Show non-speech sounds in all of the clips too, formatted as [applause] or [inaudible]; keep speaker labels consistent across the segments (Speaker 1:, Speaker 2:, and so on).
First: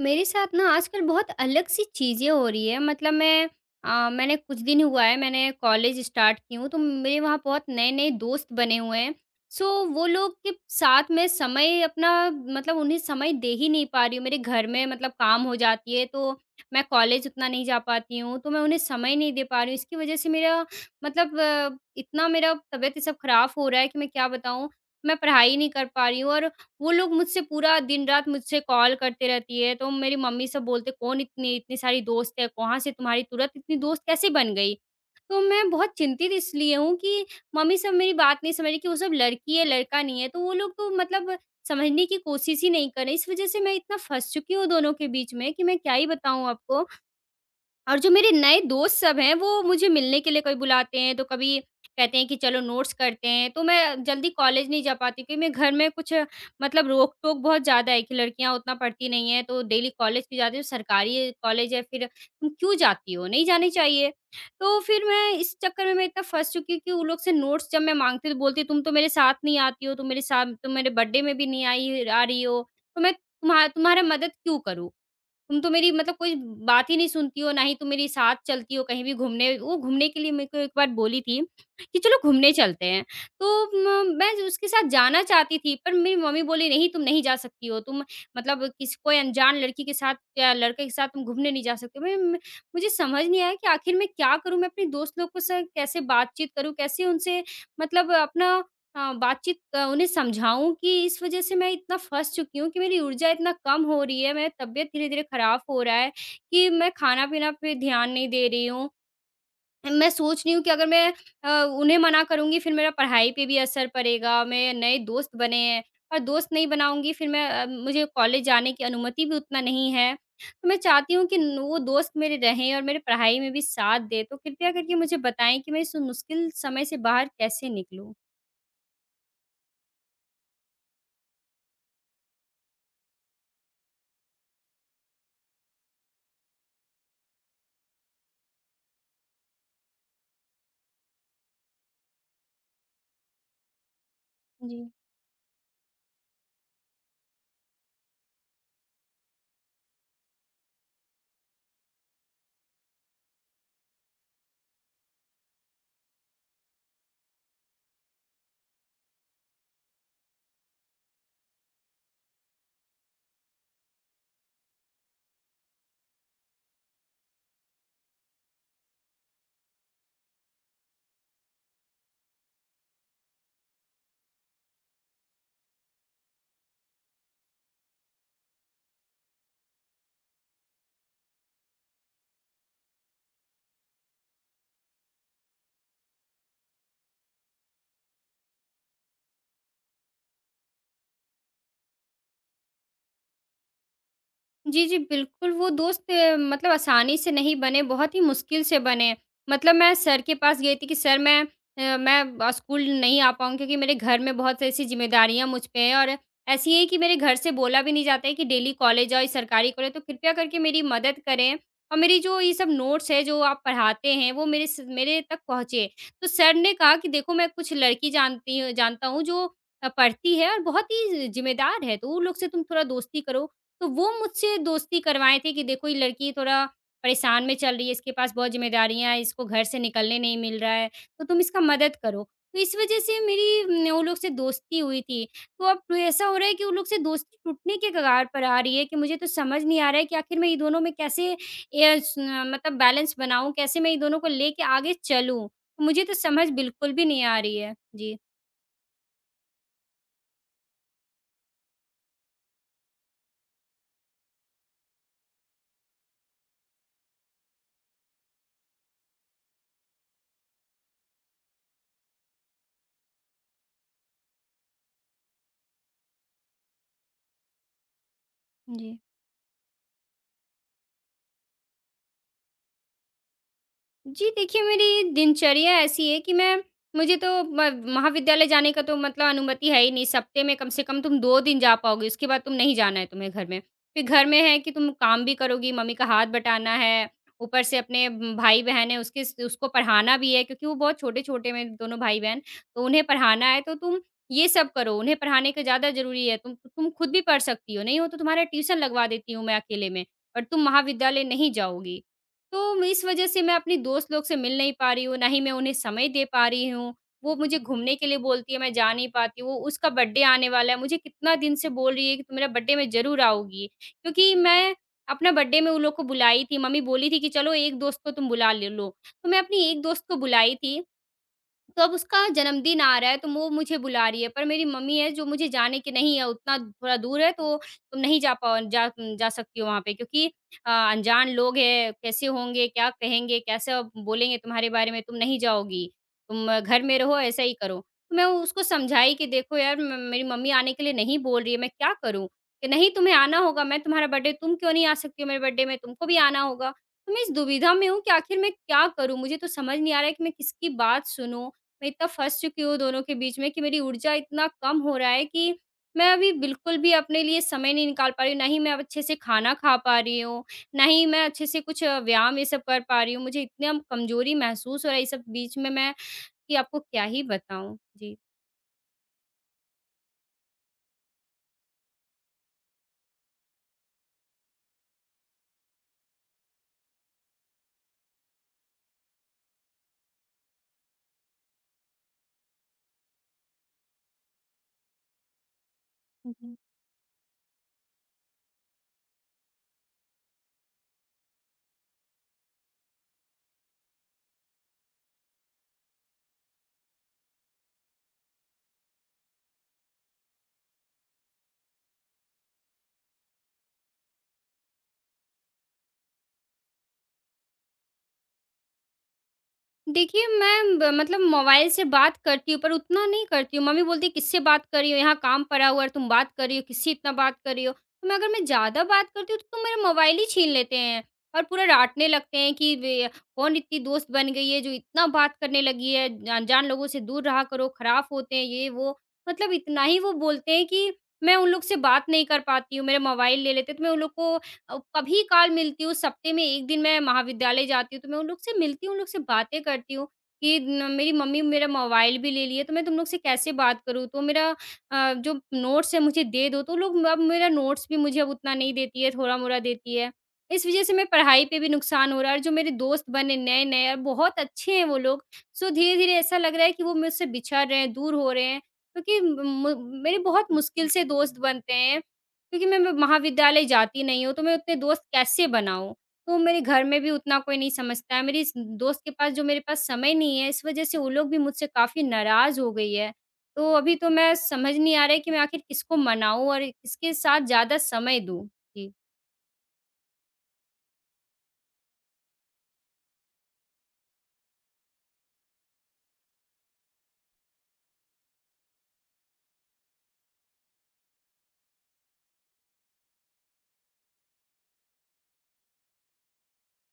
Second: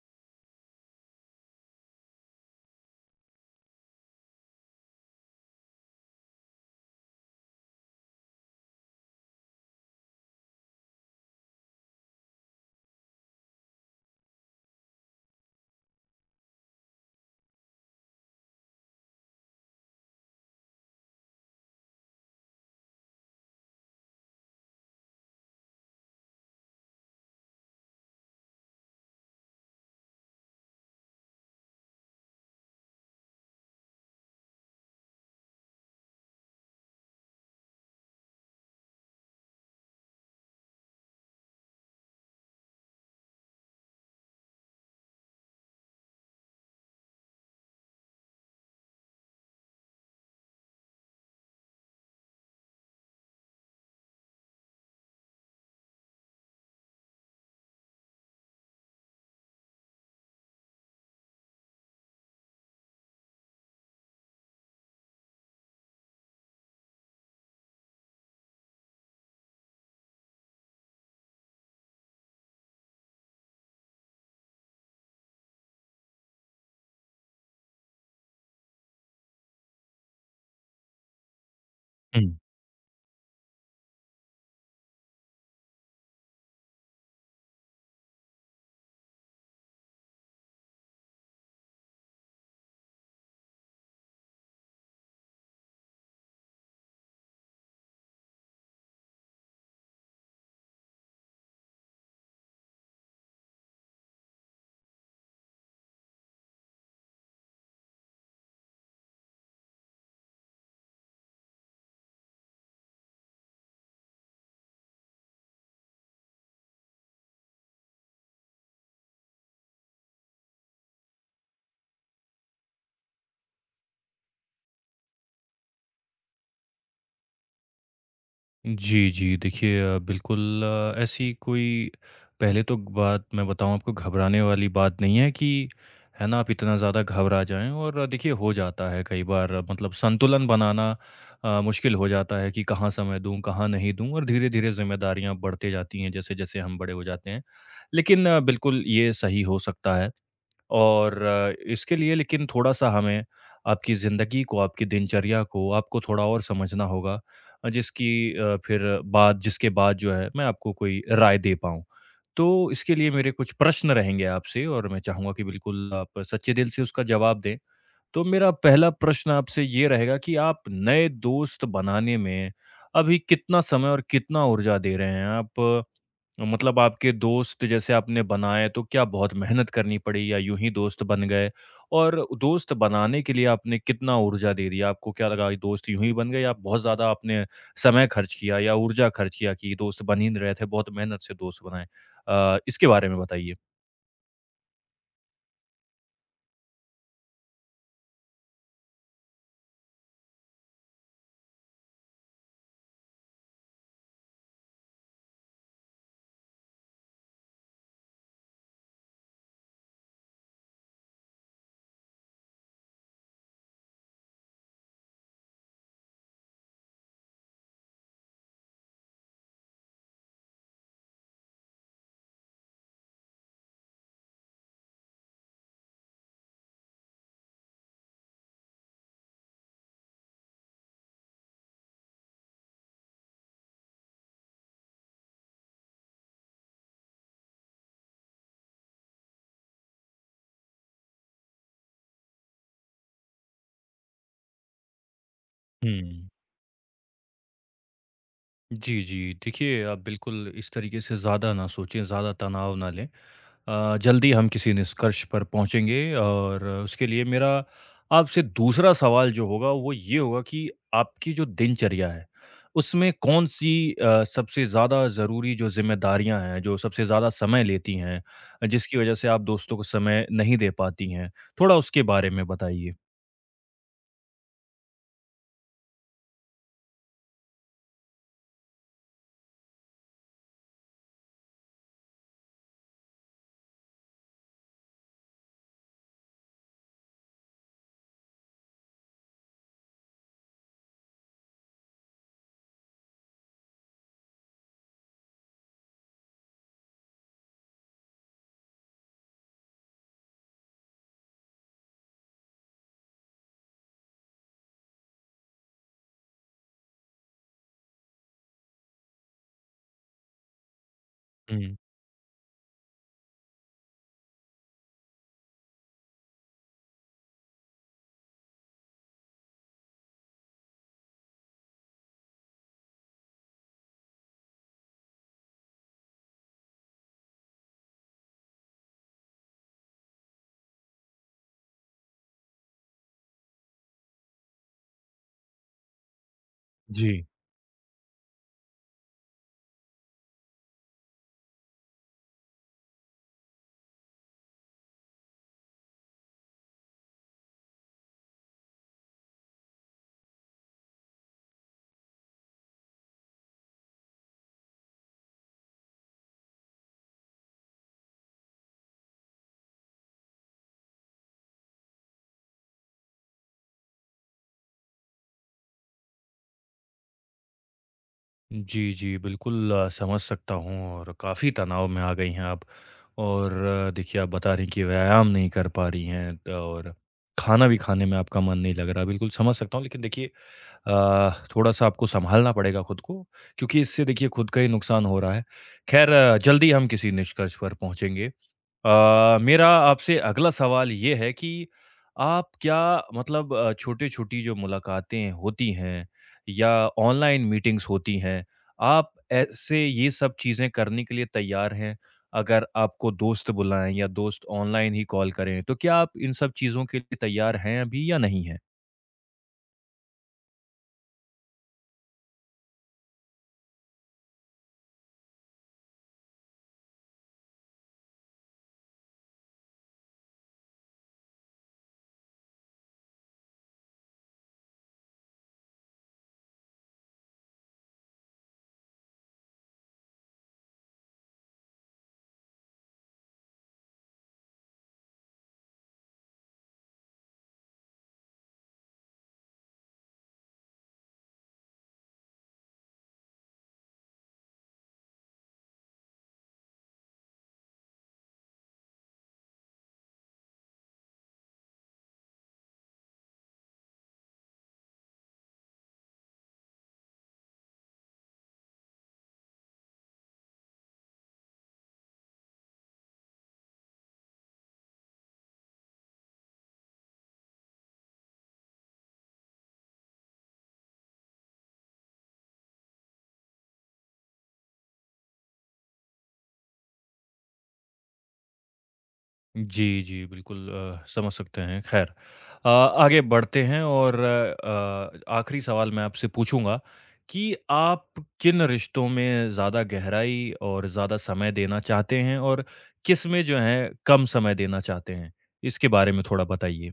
Speaker 1: मेरे साथ ना आजकल बहुत अलग-सी चीज़ें हो रही है मैंने कुछ दिन हुआ है मैंने कॉलेज स्टार्ट की हूँ तो मेरे वहाँ बहुत नए-नए दोस्त बने हुए हैं। सो वो लोग के साथ मैं समय अपना मतलब उन्हें समय दे ही नहीं पा रही हूँ। मेरे घर में काम हो जाती है तो मैं कॉलेज उतना नहीं जा पाती हूँ, तो मैं उन्हें समय नहीं दे पा रही हूँ। इसकी वज़ह से मतलब अ, इतना मेरा तबीयत ये सब खराब हो रहा है कि मैं क्या बताऊँ? मैं पढ़ाई नहीं कर पा रही हूँ और वो लोग मुझसे पूरा दिन-रात मुझसे कॉल करते रहती है, तो मेरी मम्मी सब बोलते कौन इतनी इतनी सारी दोस्त है, कहाँ से तुम्हारी तुरंत इतनी दोस्त कैसे बन गई? तो मैं बहुत चिंतित इसलिए हूँ कि मम्मी सब मेरी बात नहीं समझ रही कि वो सब लड़की है, लड़का नहीं है, तो वो लोग तो समझने की कोशिश ही नहीं कर रहे। इस वज़ह से मैं इतना फँस चुकी हूँ दोनों के बीच में कि मैं क्या ही बताऊँ आपको। और जो मेरे नए दोस्त सब हैं, वो मुझे मिलने के लिए कभी बुलाते हैं, तो कभी कहते हैं कि चलो नोट्स करते हैं, तो मैं जल्दी कॉलेज नहीं जा पाती क्योंकि मैं घर में कुछ मतलब रोक-टोक बहुत ज़्यादा है कि लड़कियाँ उतना पढ़ती नहीं हैं, तो डेली कॉलेज भी जाती हो, सरकारी कॉलेज है, फिर तुम क्यों जाती हो? नहीं जानी चाहिए। तो फिर मैं इस चक्कर में मैं इतना फँस चुकी हूँ कि वो लोग से नोट्स जब मैं माँगती हूँ, तो बोलती है, "तुम तो मेरे साथ नहीं आती हो, तुम मेरे बर्थडे में भी नहीं आई आ रही हो, तो मैं तुम्हारा मदद क्यों करूँ?" तुम तो मेरी कोई बात ही नहीं सुनती हो, ना ही तुम मेरे साथ चलती हो कहीं भी घूमने। वो घूमने के लिए मेरे को एक बार बोली थी कि चलो
Speaker 2: हुँ।
Speaker 1: घूमने चलते हैं। तो म मैं उसके साथ जाना चाहती थी, पर मेरी मम्मी बोली नहीं तुम नहीं जा सकती हो। तुम मतलब किसी कोई अनजान लड़की के साथ या लड़के के साथ तुम घूमने नहीं जा सकते हो। मैं म मुझे समझ नहीं आया कि आखिर मैं क्या करूँ? मैं अपने दोस्त लोग के साथ कैसे बातचीत करूँ? कैसे उनसे मतलब अपना हाँ, उन्हें समझाऊँ कि इस वज़ह से मैं इतना फँस चुकी हूँ कि मेरी ऊर्जा इतना कम हो रही है, मेरा तबीयत धीरे-धीरे ख़राब हो रहा है कि मैं खाना-पीना पे ध्यान नहीं दे रही हूँ। मैं सोच रही हूँ कि अगर मैं उन्हें मना करूँगी फिर मेरा पढ़ाई पे भी असर पड़ेगा, मेरे नए दोस्त बने हैं और दोस्त नहीं बनाऊँगी फिर मुझे कॉलेज जाने की अनुमति भी उतना नहीं है। तो मैं चाहती हूँ कि न वो दोस्त मेरे रहें और मेरे पढ़ाई में भी साथ दें, तो कृपया करके मुझे बताएँ कि मैं इस मुश्किल समय से बाहर कैसे निकलूँ?
Speaker 2: जी, जी। देखिए बिल्कुल ऐसी कोई पहले तो बात मैं बताऊँ आपको घबराने वाली बात नहीं है कि, है ना, आप इतना ज़्यादा घबरा जाएँ और देखिए हो जाता है कई बार मतलब संतुलन बनाना मुश्किल हो जाता है कि कहाँ समय दूँ, कहाँ नहीं दूँ और धीरे-धीरे
Speaker 1: जी।
Speaker 2: ज़िम्मेदारियाँ बढ़ते जाती हैं जैसे-जैसे हम बड़े हो जाते हैं। लेकिन बिल्कुल ये सही हो सकता है। और इसके लिए लेकिन थोड़ा-सा हमें आपकी ज़िंदगी को, आपकी दिनचर्या को आपको थोड़ा और समझना होगा अ, जिसकी अ, फिर बाद जिसके बाद जो है मैं आपको कोई राय दे पाऊँ। तो इसके लिए मेरे कुछ प्रश्न रहेंगे आपसे और मैं चाहूँगा कि बिल्कुल आप सच्चे दिल से उसका जवाब दें। तो मेरा पहला प्रश्न आपसे ये रहेगा कि आप नए दोस्त बनाने में अभी कितना समय और कितना ऊर्जा दे रहे हैं? आप मतलब आपके दोस्त जैसे आपने बनाए तो क्या बहुत मेहनत करनी पड़ी या यूं ही दोस्त बन गए? और दोस्त बनाने के लिए आपने कितना ऊर्जा दे दिया? आपको क्या लगा ये दोस्त यूँ ही बन गए या बहुत ज़्यादा आपने समय खर्च किया या ऊर्जा खर्च किया कि ये दोस्त बन ही नहीं रहे थे, बहुत मेहनत से दोस्त बनाए? इसके बारे में बताइए।
Speaker 1: जी, जी, बिल्कुल, वो दोस्त आसानी से नहीं बने, बहुत ही मुश्किल से बने। मतलब मैं सर के पास गई थी कि सर मैं स्कूल नहीं आ पाऊँगी क्योंकि मेरे घर में बहुत ऐसी ज़िम्मेदारियाँ मुझ पे हैं और ऐसी है कि मेरे घर से बोला भी नहीं जाता है कि डेली कॉलेज जाओ, ये सरकारी कॉलेज तो कृपया करके मेरी मदद करें और मेरी जो ये सब नोट्स है, जो आप पढ़ाते हैं, वो मेरे तक पहुँचे। तो सर ने कहा कि देखो मैं कुछ लड़की जानती हूँ जानता हूँ जो पढ़ती है और बहुत ही ज़िम्मेदार है, तो उन लोग से तुम थोड़ा दोस्ती करो। तो वो मुझसे दोस्ती करवाए थे कि देखो ये लड़की थोड़ा परेशान में चल रही है, इसके पास बहुत ज़िम्मेदारियाँ हैं, इसको घर से निकलने नहीं मिल रहा है, तो तुम इसका मदद करो। तो इस वज़ह से मेरी उन लोग से दोस्ती हुई थी। तो अब तो ऐसा हो रहा है कि उन लोग से दोस्ती टूटने के कगार पर आ रही है कि मुझे तो समझ नहीं आ रहा है कि आखिर मैं ये दोनों में कैसे ए, स मतलब बैलेंस बनाऊँ, कैसे मैं ये दोनों को लेके आगे चलूँ? मुझे तो
Speaker 2: हुँ।
Speaker 1: समझ बिल्कुल भी नहीं आ रही है। जी,
Speaker 2: जी, जी। देखिए, आप बिल्कुल इस तरीके से ज़्यादा ना सोचें, ज़्यादा तनाव ना लें। जल्दी हम किसी निष्कर्ष पर पहुँचेंगे और उसके लिए मेरा आपसे दूसरा सवाल जो होगा, वो ये होगा कि आपकी जो दिनचर्या है, उसमें कौन-सी सबसे ज़्यादा ज़रूरी जो ज़िम्मेदारियाँ हैं, जो सबसे ज़्यादा समय लेती हैं, जिसकी
Speaker 1: जी।
Speaker 2: वज़ह से आप दोस्तों को समय नहीं दे पाती हैं? थोड़ा उसके बारे में बताइए।
Speaker 1: जी, देखिए मेरी दिनचर्या ऐसी है कि मैं मुझे तो म महाविद्यालय जाने का तो अनुमति है ही नहीं, इस हफ्ते में कम से कम तुम 2 दिन जा पाओगे, उसके बाद तुम नहीं जाना है तुम्हें घर में। फिर घर में है कि तुम काम भी करोगी, मम्मी का हाथ बटाना है, ऊपर से अपने भाई-बहन है उसके स उसको पढ़ाना भी है क्योंकि वो बहुत छोटे-छोटे में दोनों भाई-बहन, तो उन्हें पढ़ाना है तो तुम ये सब करो, उन्हें पढ़ाने का ज़्यादा ज़रूरी है। तुम खुद भी पढ़ सकती हो, नहीं हो तो तुम्हारा ट्यूशन लगवा देती हूँ मैं अकेले में और तुम महाविद्यालय नहीं जाओगी। तो मैं इस वजह से मैं अपनी दोस्त लोग से मिल नहीं पा रही हूँ, ना ही मैं उन्हें समय दे पा रही हूँ। वो मुझे घूमने के लिए बोलती है, मैं जा नहीं पाती हूँ। उसका बर्थडे आने वाला है, मुझे कितना दिन से
Speaker 2: हुँ।
Speaker 1: बोल रही है कि तुम मेरा बर्थडे में ज़रूर आओगी। क्योंकि मैं अपना बर्थडे में उन लोग को बुलाई थी, मम्मी बोली थी कि चलो एक दोस्त को तुम बुला ले लो। तो मैं अपनी एक दोस्त को बुलाई थी। तो अब उसका जन्मदिन आ रहा है, तो वो मुझे बुला रही है, पर मेरी मम्मी है जो मुझे जाने की नहीं है, उतना थोड़ा दूर है तो तुम नहीं जा पाओ जा जा सकती हो वहाँ पे क्योंकि अनजान लोग हैं, कैसे होंगे, क्या कहेंगे, कैसा बोलेंगे तुम्हारे बारे में, तुम नहीं जाओगी, तुम घर में
Speaker 2: जी।
Speaker 1: रहो, ऐसा ही करो। तो मैं उसको समझाई कि देखो यार म मेरी मम्मी आने के लिए नहीं बोल रही है, मैं क्या करूँ? कि नहीं तुम्हें आना होगा, मैं तुम्हारा बर्थडे तुम क्यों नहीं आ सकती हो मेरे बर्थडे में, तुमको भी आना होगा। तो मैं इस दुविधा में हूँ कि आखिर मैं क्या करूँ? मुझे तो समझ नहीं आ रहा है कि मैं किसकी बात सुनूँ? मैं इतना फँस चुकी हूँ दोनों के बीच में कि मेरी ऊर्जा इतना कम हो रहा है कि मैं अभी बिल्कुल भी अपने लिए समय नहीं निकाल पा रही हूँ, ना ही मैं अब अच्छे से खाना खा पा रही हूँ, ना ही मैं अच्छे से कुछ व्यायाम ये सब कर पा रही हूँ। मुझे इतना कमज़ोरी महसूस हो रहा है ये सब बीच में मैं कि आपको क्या ही बताऊँ?
Speaker 2: जी, जी, बिल्कुल समझ सकता हूँ और काफ़ी तनाव में आ गई हैं आप और देखिए, आप बता रही हैं कि व्यायाम नहीं कर पा रही हैं त और खाना भी खाने में आपका मन नहीं लग रहा। बिल्कुल समझ सकता हूँ, लेकिन देखिए अ, थोड़ा-सा आपको सँभालना पड़ेगा खुद को क्योंकि इससे देखिए खुद का ही नुकसान हो रहा है। ख़ैर
Speaker 1: जी।
Speaker 2: जल्दी हम किसी निष्कर्ष पर पहुँचेंगे। मेरा आपसे अगला सवाल ये है कि आप क्या मतलब छोटी-छोटी जो मुलाकातें होती हैं या ऑनलाइन मीटिंग्स होती हैं, आप ऐसे ये सब चीज़ें करने के लिए तैयार हैं? अगर आपको दोस्त बुलाएँ या दोस्त ऑनलाइन ही कॉल करें, तो क्या आप इन सब चीज़ों के लिए तैयार हैं अभी या नहीं हैं?
Speaker 1: देखिए, मैं ब मतलब मोबाइल से बात करती हूँ, पर उतना नहीं करती हूँ। मम्मी बोलती है, "किससे बात कर रही हो? यहाँ काम पड़ा हुआ है और तुम बात कर रही हो, किससे इतना बात कर रही हो?" तो मैं अगर मैं ज़्यादा बात करती हूँ, तो तुम मेरा मोबाइल ही छीन लेते हैं और पूरा डाँटने लगते हैं कि वे कौन इतनी दोस्त बन गई है, जो इतना बात करने लगी है। ज अनजान लोगों से दूर रहा करो, खराब होते हैं, ये वो। मतलब इतना ही वो बोलते हैं कि मैं उन लोग से बात नहीं कर पाती हूँ, मेरा मोबाइल ले लेते हैं। तो मैं उन लोग को कभी काल मिलती हूँ, सप्ते में 1 दिन मैं महाविद्यालय जाती हूँ, तो मैं उन लोग से मिलती हूँ, उन लोग से बातें करती हूँ कि न मेरी मम्मी मेरा मोबाइल भी ले ली है, तो मैं तुम लोग से कैसे बात करूँ? तो जो नोट्स है मुझे दे दो, तो लोग अब मेरा नोट्स भी मुझे अब उतना नहीं देती है, थोड़ा-मोड़ा देती है। इस वज़ह से मैं पढ़ाई पे भी नुकसान हो रहा है और जो मेरे दोस्त बने नए-नए और बहुत अच्छे हैं वो लोग, सो धीरे-धीरे ऐसा लग रहा है कि वो मुझसे बिछड़ रहे हैं, दूर हो रहे हैं क्योंकि म म मेरे बहुत मुश्किल से दोस्त बनते हैं। क्योंकि मैं महाविद्यालय जाती नहीं हूँ, तो मैं उतने दोस्त कैसे बनाऊँ? तो मेरे घर में भी उतना कोई नहीं समझता है, मेरी इस दोस्त के पास जो मेरे पास समय नहीं है, इस वजह से वो लोग भी मुझसे काफ़ी नाराज़ हो गई है। तो अभी तो मैं समझ नहीं आ रहा है कि मैं आखिर किसको मनाऊँ और किसके साथ ज़्यादा समय दूँ? जी।
Speaker 2: जी, जी, बिल्कुल समझ सकते हैं। ख़ैर आगे बढ़ते हैं और आखिरी सवाल मैं आपसे पूछूँगा कि आप किन रिश्तों में ज़्यादा गहराई और ज़्यादा समय देना चाहते हैं और किसमें जो है कम समय देना चाहते हैं? इसके बारे में थोड़ा बताइए।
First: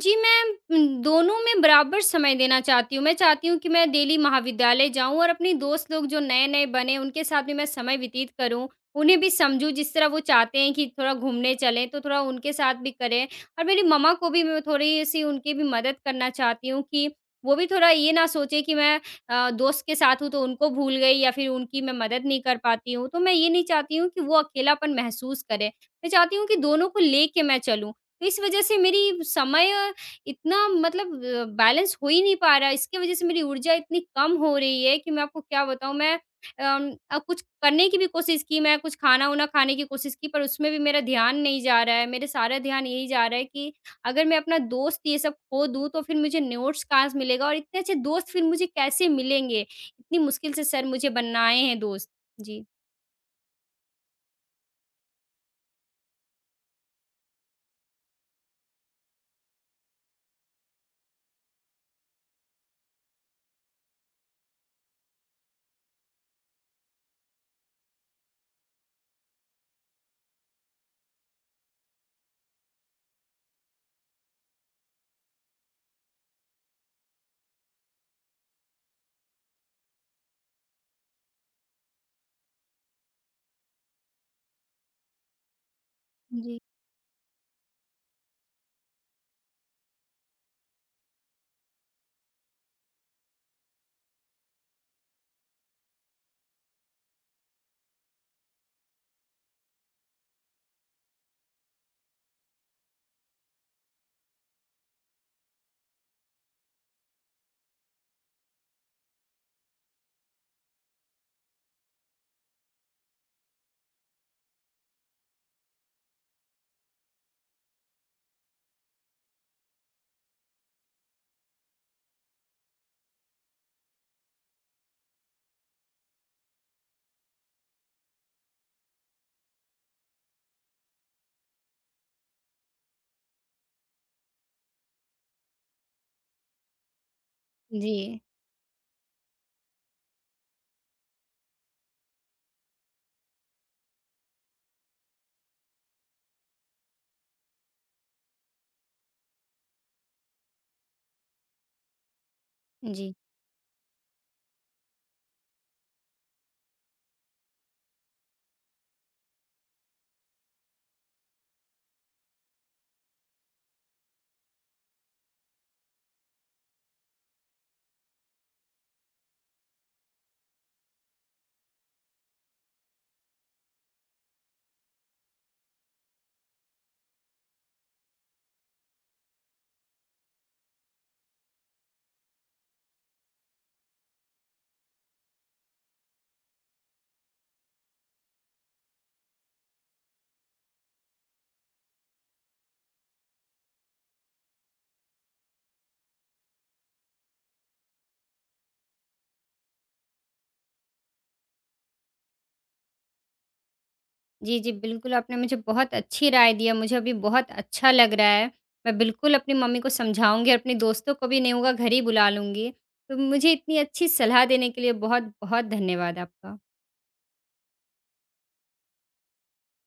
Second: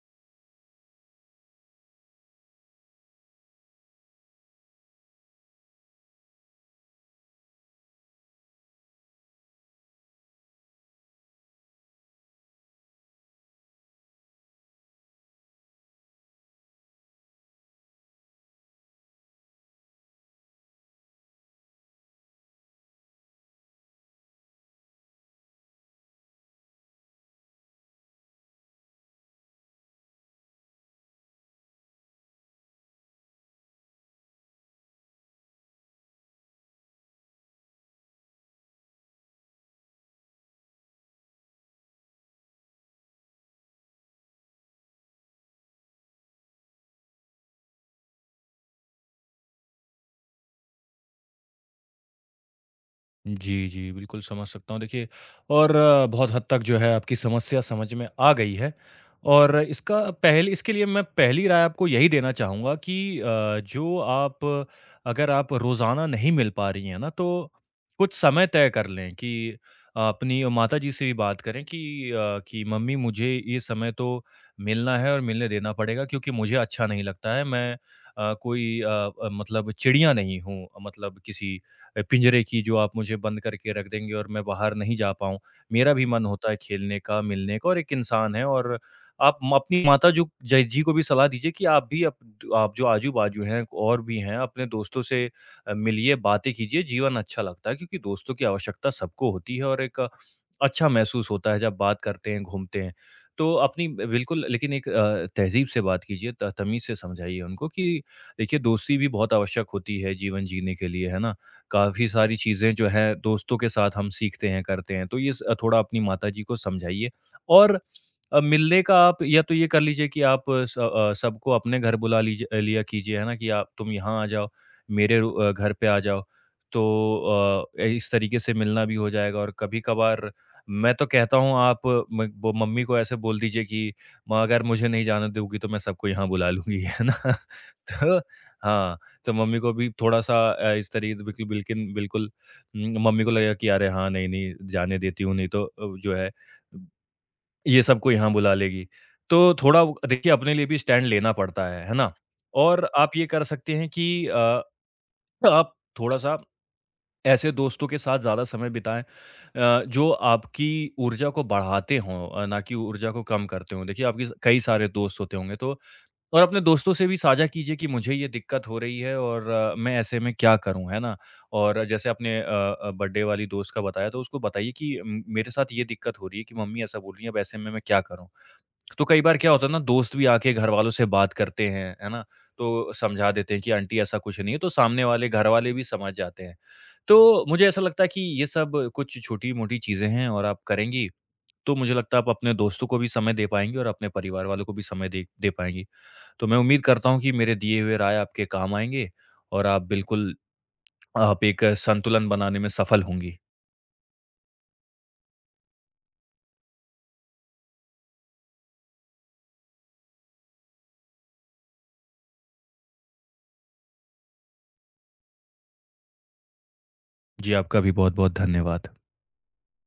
Speaker 1: जी। मैं दोनों में बराबर समय देना चाहती हूँ। मैं चाहती हूँ कि मैं डेली महाविद्यालय जाऊँ और अपने दोस्त लोग जो नए-नए बने, उनके साथ भी मैं समय व्यतीत करूँ। उन्हें भी समझूँ जिस तरह वो चाहते हैं कि थोड़ा घूमने चलें, तो थोड़ा उनके साथ भी करें। और मेरी मम्मा को भी मैं थोड़ी-सी उनकी भी मदद करना चाहती हूँ कि वो भी थोड़ा ये ना सोचें कि मैं दोस्त के साथ हूँ, तो उनको भूल गई या फिर उनकी मैं मदद नहीं कर पाती हूँ। तो मैं ये नहीं चाहती हूँ कि वो अकेलापन महसूस करें। मैं चाहती हूँ कि दोनों को लेके मैं चलूँ। इस वजह से मेरी समय इतना बैलेंस हो ही नहीं पा रहा है। इसकी वजह से मेरी ऊर्जा इतनी कम हो रही है कि मैं आपको क्या बताऊँ मैं कुछ करने की भी कोशिश की, मैं कुछ खाना-वाना खाने की कोशिश की पर उसमें भी मेरा ध्यान नहीं जा रहा है। मेरा सारा ध्यान यही जा रहा है कि अगर मैं अपना दोस्त ये सब खो दूँ तो फिर मुझे नोट्स कहाँ से मिलेगा और इतने अच्छे दोस्त फिर मुझे कैसे मिलेंगे? इतनी मुश्किल से सर मुझे बनाए हैं दोस्त। जी।
Speaker 2: जी, जी, बिल्कुल समझ सकता हूँ। देखिए और बहुत हद तक जो है आपकी समस्या समझ में आ गई है और इसका पहल इसके लिए मैं पहली राय आपको यही देना चाहूँगा कि जो आप अगर आप रोज़ाना नहीं मिल पा रही हैं ना, तो कुछ समय तय कर लें कि अपनी माताजी से भी बात करें कि मम्मी मुझे ये समय तो मिलना है और मिलने देना पड़ेगा क्योंकि मुझे अच्छा नहीं लगता है। मैं कोई मतलब चिड़िया नहीं हूँ मतलब किसी पिंजरे की जो आप मुझे बंद करके रख देंगे और मैं बाहर नहीं जा पाऊँ। मेरा भी मन होता है
Speaker 1: जी,
Speaker 2: खेलने का, मिलने का और एक इंसान है और आप म अपनी माता जो जय जी को भी सलाह दीजिए कि आप भी अप आप जो आजू-बाजू हैं और भी हैं, अपने दोस्तों से मिलिए, बातें कीजिए, जीवन अच्छा लगता है क्योंकि दोस्तों की आवश्यकता सबको होती है और एक अच्छा महसूस होता है जब बात करते हैं, घूमते हैं। तो अपनी बिल्कुल लेकिन एक तहज़ीब से बात कीजिए, त तमीज़ से समझाइए उनको कि देखिए दोस्ती भी बहुत आवश्यक होती है जीवन जीने के लिए, है ना? काफ़ी सारी चीज़ें जो हैं दोस्तों के साथ हम सीखते हैं, करते हैं। तो ये स थोड़ा अपनी माताजी को समझाइए और मिलने का आप या तो ये कर लीजिए कि आप सबको अपने घर बुला लीज लिया कीजिए, है ना? कि आप तुम यहाँ आ जाओ, मेरे घर पे आ जाओ। तो इस तरीके से मिलना भी हो जाएगा और कभी-कभार मैं तो कहता हूँ आप अ, म ब मम्मी को ऐसे बोल दीजिए कि माँ अगर मुझे नहीं जाने दोगी तो मैं सबको यहाँ बुला लूँगी, है ना? [laughs] तो
Speaker 1: जी।
Speaker 2: हाँ। तो मम्मी को भी थोड़ा-सा इस तरी बिल्कुल बिल्किन बिल्कुल मम्मी को लगा कि अरे! हाँ, नहीं-नहीं जाने देती हूँ, नहीं तो जो है ये सबको यहाँ बुला लेगी। तो थोड़ा वो देखिए अपने लिए भी स्टैंड लेना पड़ता है ना? और
Speaker 1: जी।
Speaker 2: आप ये कर सकते हैं कि आप थोड़ा-सा ऐसे दोस्तों के साथ ज़्यादा समय बिताएँ जो आपकी ऊर्जा को बढ़ाते हों ना कि ऊर्जा को कम करते हों। देखिए आपके स कई सारे दोस्त होते होंगे तो और अपने दोस्तों से भी साझा कीजिए कि मुझे ये दिक्कत हो रही है और मैं ऐसे में क्या करूं, है ना? और जैसे आपने बर्थडे वाली दोस्त का बताया, तो उसको बताइए कि मेरे साथ ये दिक्कत हो रही है कि मम्मी ऐसा बोल रही हैं, अब ऐसे में मैं क्या करूँ? तो कई बार क्या होता है ना, दोस्त भी आके घर वालों से बात करते हैं, है ना? तो समझा देते हैं कि आंटी ऐसा कुछ नहीं है, तो सामने वाले घर वाले भी समझ जाते हैं। तो मुझे ऐसा लगता है कि ये सब कुछ छोटी-मोटी चीज़ें हैं और आप करेंगी, तो मुझे लगता है आप अपने दोस्तों को भी समय दे पाएँगी और अपने परिवार वालों को भी समय दे दे पाएँगी। तो मैं उम्मीद करता हूँ कि मेरे दिए हुए राय आपके काम आएँगे और आप बिल्कुल आप एक संतुलन बनाने में सफल होंगी।
Speaker 1: जी, जी, बिल्कुल, आपने मुझे बहुत अच्छी राय दी है, मुझे अभी बहुत अच्छा लग रहा है। मैं बिल्कुल अपनी मम्मी को समझाऊँगी, अपने दोस्तों को भी नहीं होगा घर ही बुला लूँगी। तो मुझे इतनी अच्छी सलाह देने के लिए बहुत-बहुत धन्यवाद आपका।
Speaker 2: जी, आपका भी बहुत-बहुत धन्यवाद।